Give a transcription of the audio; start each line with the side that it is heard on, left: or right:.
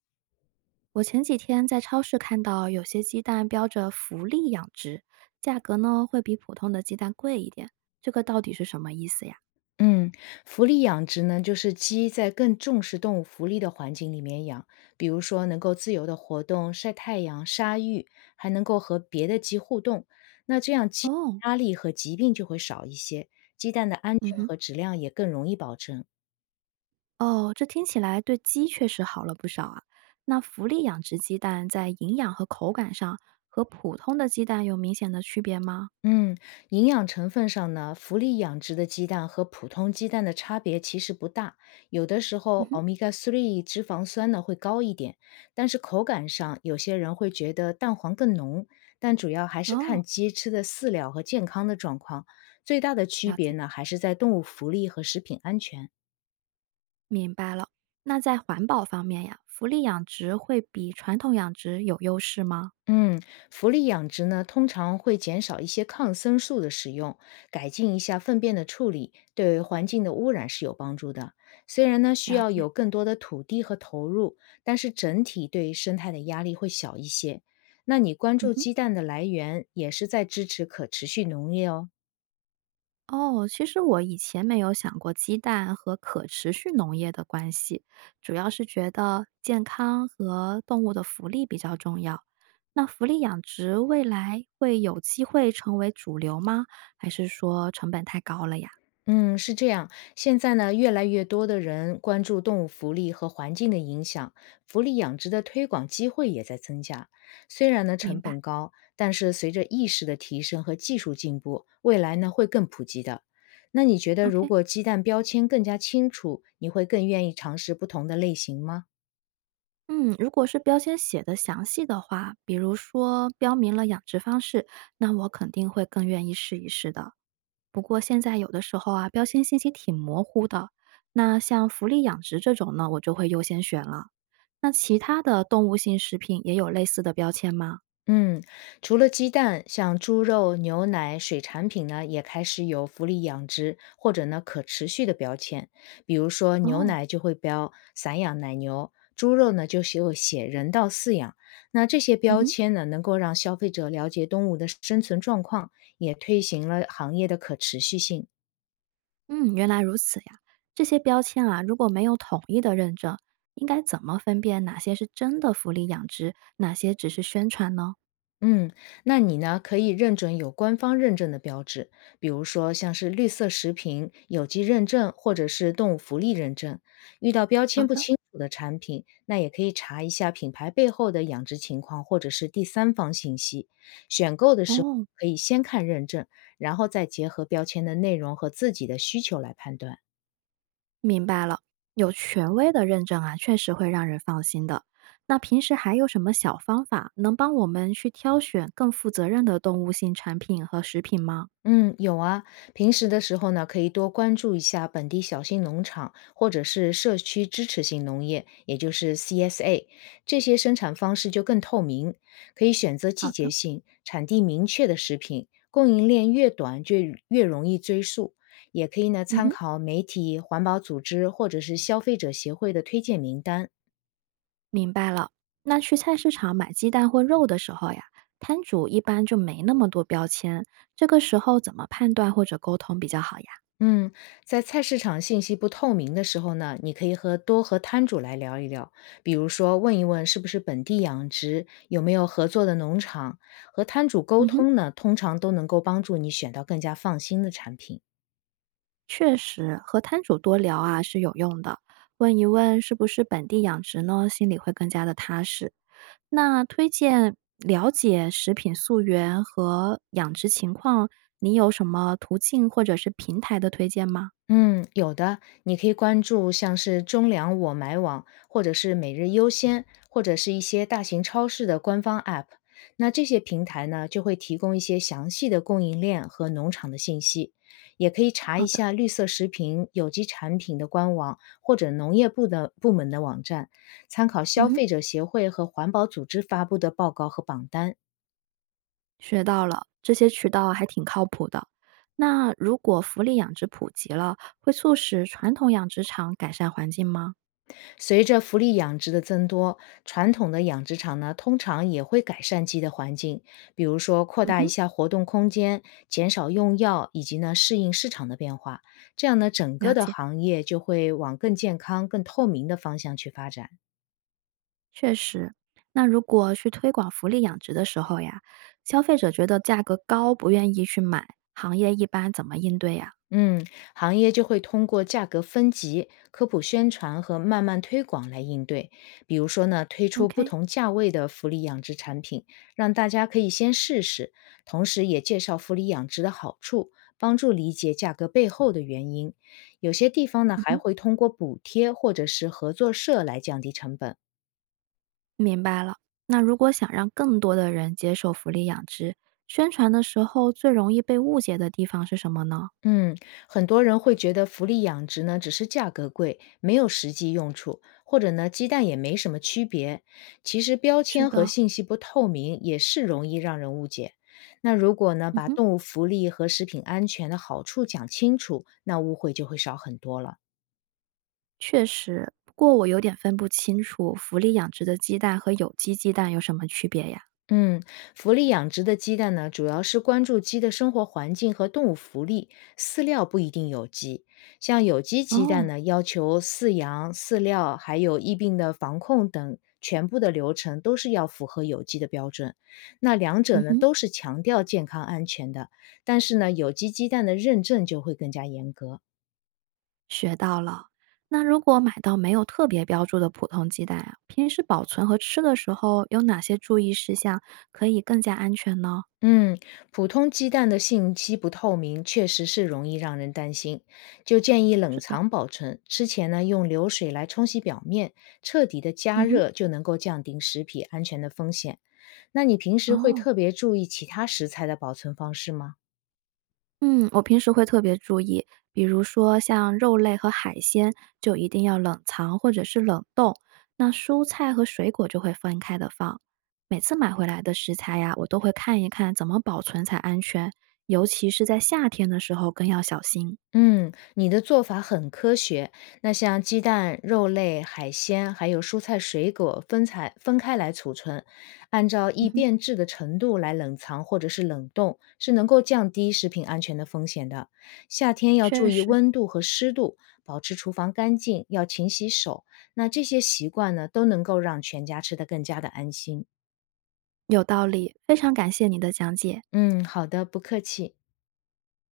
right: 我前几天在超市看到有些鸡蛋标着“福利养殖”，价格呢会比普通的鸡蛋贵一点，这个到底是什么意思呀？
left: 嗯，福利养殖呢，就是鸡在更重视动物福利的环境里面养，比如说能够自由的活动、晒太阳、沙浴，还能够和别的鸡互动。那这样鸡
right: 哦，
left: 压力和疾病就会少一些，鸡蛋的安
right: 嗯
left: 全
right: 哼，
left: 和质量也更容易保证。
right: 哦，这听起来对鸡确实好了不少啊。那福利养殖鸡蛋在营养和口感上和普通的鸡蛋有明显的区别吗？
left: 嗯，营养成分上呢，福利养殖的鸡蛋和普通鸡蛋的差别其实不大，有的时
right: 嗯
left: 候
right: 哼，
left: omega 3 脂肪酸呢会高一点，但是口感上有些人会觉得蛋黄更浓，但主要还是
right: 哦，
left: 看鸡吃的饲料和健康的状况，最大的区
right: 了
left: 别
right: 解，
left: 呢还是在动物福利和食品安全。
right: 明白了。那在环保方面呀，福利养殖会比传统养殖有优势吗？
left: 嗯，福利养殖呢，通常会减少一些抗生素的使用，改进一下粪便的处理，对环境的污染是有帮助的。虽然呢，需
right: 了
left: 要
right: 解，
left: 有更多的土地和投入，但是整体对生态的压力会小一些。那你关
right: 嗯
left: 注
right: 哼。
left: 鸡蛋的来源，也是在支持可持续农业哦。
right: 哦，其实我以前没有想过鸡蛋和可持续农业的关系，主要是觉得健康和动物的福利比较重要。那福利养殖未来会有机会成为主流吗？还是说成本太高了呀？
left: 嗯，是这样。现在呢，越来越多的人关注动物福利和环境的影响，福利养殖的推广机会也在增加。虽然呢
right: 明
left: 成
right: 白
left: 本高，但是随着意识的提升和技术进步，未来呢会更普及的。那你觉得，如
right: ，OK。
left: 果鸡蛋标签更加清楚，你会更愿意尝试不同的类型吗？
right: 嗯，如果是标签写的详细的话，比如说标明了养殖方式，那我肯定会更愿意试一试的。不过现在有的时候啊，标签信息挺模糊的，那像福利养殖这种呢，我就会优先选了。那其他的动物性食品也有类似的标签吗？
left: 嗯，除了鸡蛋，像猪肉、牛奶、水产品呢，也开始有福利养殖或者呢可持续的标签。比如说牛
right: 哦，
left: 奶就会标散养奶牛，猪肉呢就写有写人道饲养。那这些
right: 嗯
left: 标
right: 哼，
left: 签呢，能够让消费者了解动物的生存状况，也推行了行业的可持续性。
right: 嗯，原来如此呀。这些标签啊，如果没有统一的认证，应该怎么分辨哪些是真的福利养殖，哪些只是宣传呢？
left: 嗯，那你呢？可以认准有官方认证的标志，比如说像是绿色食品、有机认证或者是动物福利认证。遇到标
right: 好
left: 签不
right: 的，
left: 清楚的产品，那也可以查一下品牌背后的养殖情况或者是第三方信息。选购的时候
right: 哦，
left: 可以先看认证，然后再结合标签的内容和自己的需求来判断。
right: 明白了，有权威的认证啊，确实会让人放心的。那平时还有什么小方法能帮我们去挑选更负责任的动物性产品和食品吗？
left: 嗯，有啊。平时的时候呢，可以多关注一下本地小型农场或者是社区支持性农业，也就是 CSA，这些生产方式就更透明，可以选择季
right: 好
left: 节
right: 的，
left: 性、产地明确的食品，供应链越短就越容易追溯。也可以呢，
right: 嗯
left: 参
right: 哼，
left: 考媒体、环保组织或者是消费者协会的推荐名单。
right: 明白了。那去菜市场买鸡蛋或肉的时候呀，摊主一般就没那么多标签，这个时候怎么判断或者沟通比较好呀？
left: 嗯，在菜市场信息不透明的时候呢，你可以多和摊主来聊一聊，比如说问一问是不是本地养殖，有没有合作的农场，和摊主沟
right: 嗯哼，
left: 通呢，通常都能够帮助你选到更加放心的产品。
right: 确实和摊主多聊啊是有用的，问一问是不是本地养殖呢，心里会更加的踏实。那推荐了解食品溯源和养殖情况，你有什么途径或者是平台的推荐吗？
left: 嗯，有的，你可以关注像是中粮我买网，或者是每日优先，或者是一些大型超市的官方 App。那这些平台呢，就会提供一些详细的供应链和农场的信息，也可以查
right: 好
left: 一
right: 的，
left: 下绿色食品、有机产品的官网或者农业部的部门的网站，参考
right: 嗯
left: 消
right: 哼。
left: 费者协会和环保组织发布的报告和榜单。
right: 学到了，这些渠道还挺靠谱的。那如果福利养殖普及了，会促使传统养殖场改善环境吗？
left: 随着福利养殖的增多，传统的养殖场呢，通常也会改善鸡的环境，比如说扩
right: 嗯
left: 大一
right: 哼，
left: 下活动空间，减少用药，以及呢适应市场的变化。这样呢，整
right: 了
left: 个的
right: 解，
left: 行业就会往更健康、更透明的方向去发展。
right: 确实。那如果去推广福利养殖的时候呀，消费者觉得价格高，不愿意去买，行业一般怎么应对呀
left: 嗯，行业就会通过价格分级、科普宣传和慢慢推广来应对。比如说呢，推出不
right: ？OK，
left: 同价位的福利养殖产品，让大家可以先试试，同时也介绍福利养殖的好处，帮助理解价格背后的原因。有些地方呢，
right: 嗯
left: 还
right: 哼。
left: 会通过补贴或者是合作社来降低成本。
right: 明白了。那如果想让更多的人接受福利养殖，宣传的时候最容易被误解的地方是什么呢？
left: 嗯，很多人会觉得福利养殖呢只是价格贵，没有实际用处，或者呢鸡蛋也没什么区别。其实标
right: 是
left: 签和
right: 的，
left: 信息不透明也是容易让人误解。那如果呢
right: 嗯
left: 把
right: 哼，
left: 动物福利和食品安全的好处讲清楚，那误会就会少很多了。
right: 确实。不过我有点分不清楚福利养殖的鸡蛋和有机鸡蛋有什么区别呀？
left: 嗯，福利养殖的鸡蛋呢，主要是关注鸡的生活环境和动物福利，饲料不一定有机。像有机鸡蛋
right: 哦，
left: 呢，要求饲养、饲料还有疫病的防控等全部的流程都是要符合有机的标准。那两者
right: 嗯
left: 呢，
right: 哼，
left: 都是强调健康安全的，但是呢，有机鸡蛋的认证就会更加严格。
right: 学到了。那如果买到没有特别标注的普通鸡蛋啊，平时保存和吃的时候有哪些注意事项可以更加安全呢？
left: 嗯，普通鸡蛋的信息不透明，确实是容易让人担心，就建议冷
right: 是的，
left: 藏保存。吃前呢，用流水来冲洗表面，彻底的加
right: 嗯哼。
left: 热就能够降低食品安全的风险。那你平时会
right: 哦，
left: 特别注意其他食材的保存方式吗？
right: 嗯，我平时会特别注意，比如说像肉类和海鲜，就一定要冷藏或者是冷冻。那蔬菜和水果就会分开的放。每次买回来的食材呀，我都会看一看怎么保存才安全，尤其是在夏天的时候更要小心。
left: 嗯，你的做法很科学。那像鸡蛋、肉类、海鲜，还有蔬菜水果分采分开来储存，按照
right: 嗯
left: 易
right: 哼，
left: 变质的程度来冷藏或者是冷冻，是能够降低食品安全的风险的。夏天要
right: 确
left: 注意
right: 实，
left: 温度和湿度，保持厨房干净，要勤洗手。那这些习惯呢，都能够让全家吃得更加的安心。
right: 有道理，非常感谢你的讲解。
left: 嗯，好的，不客气。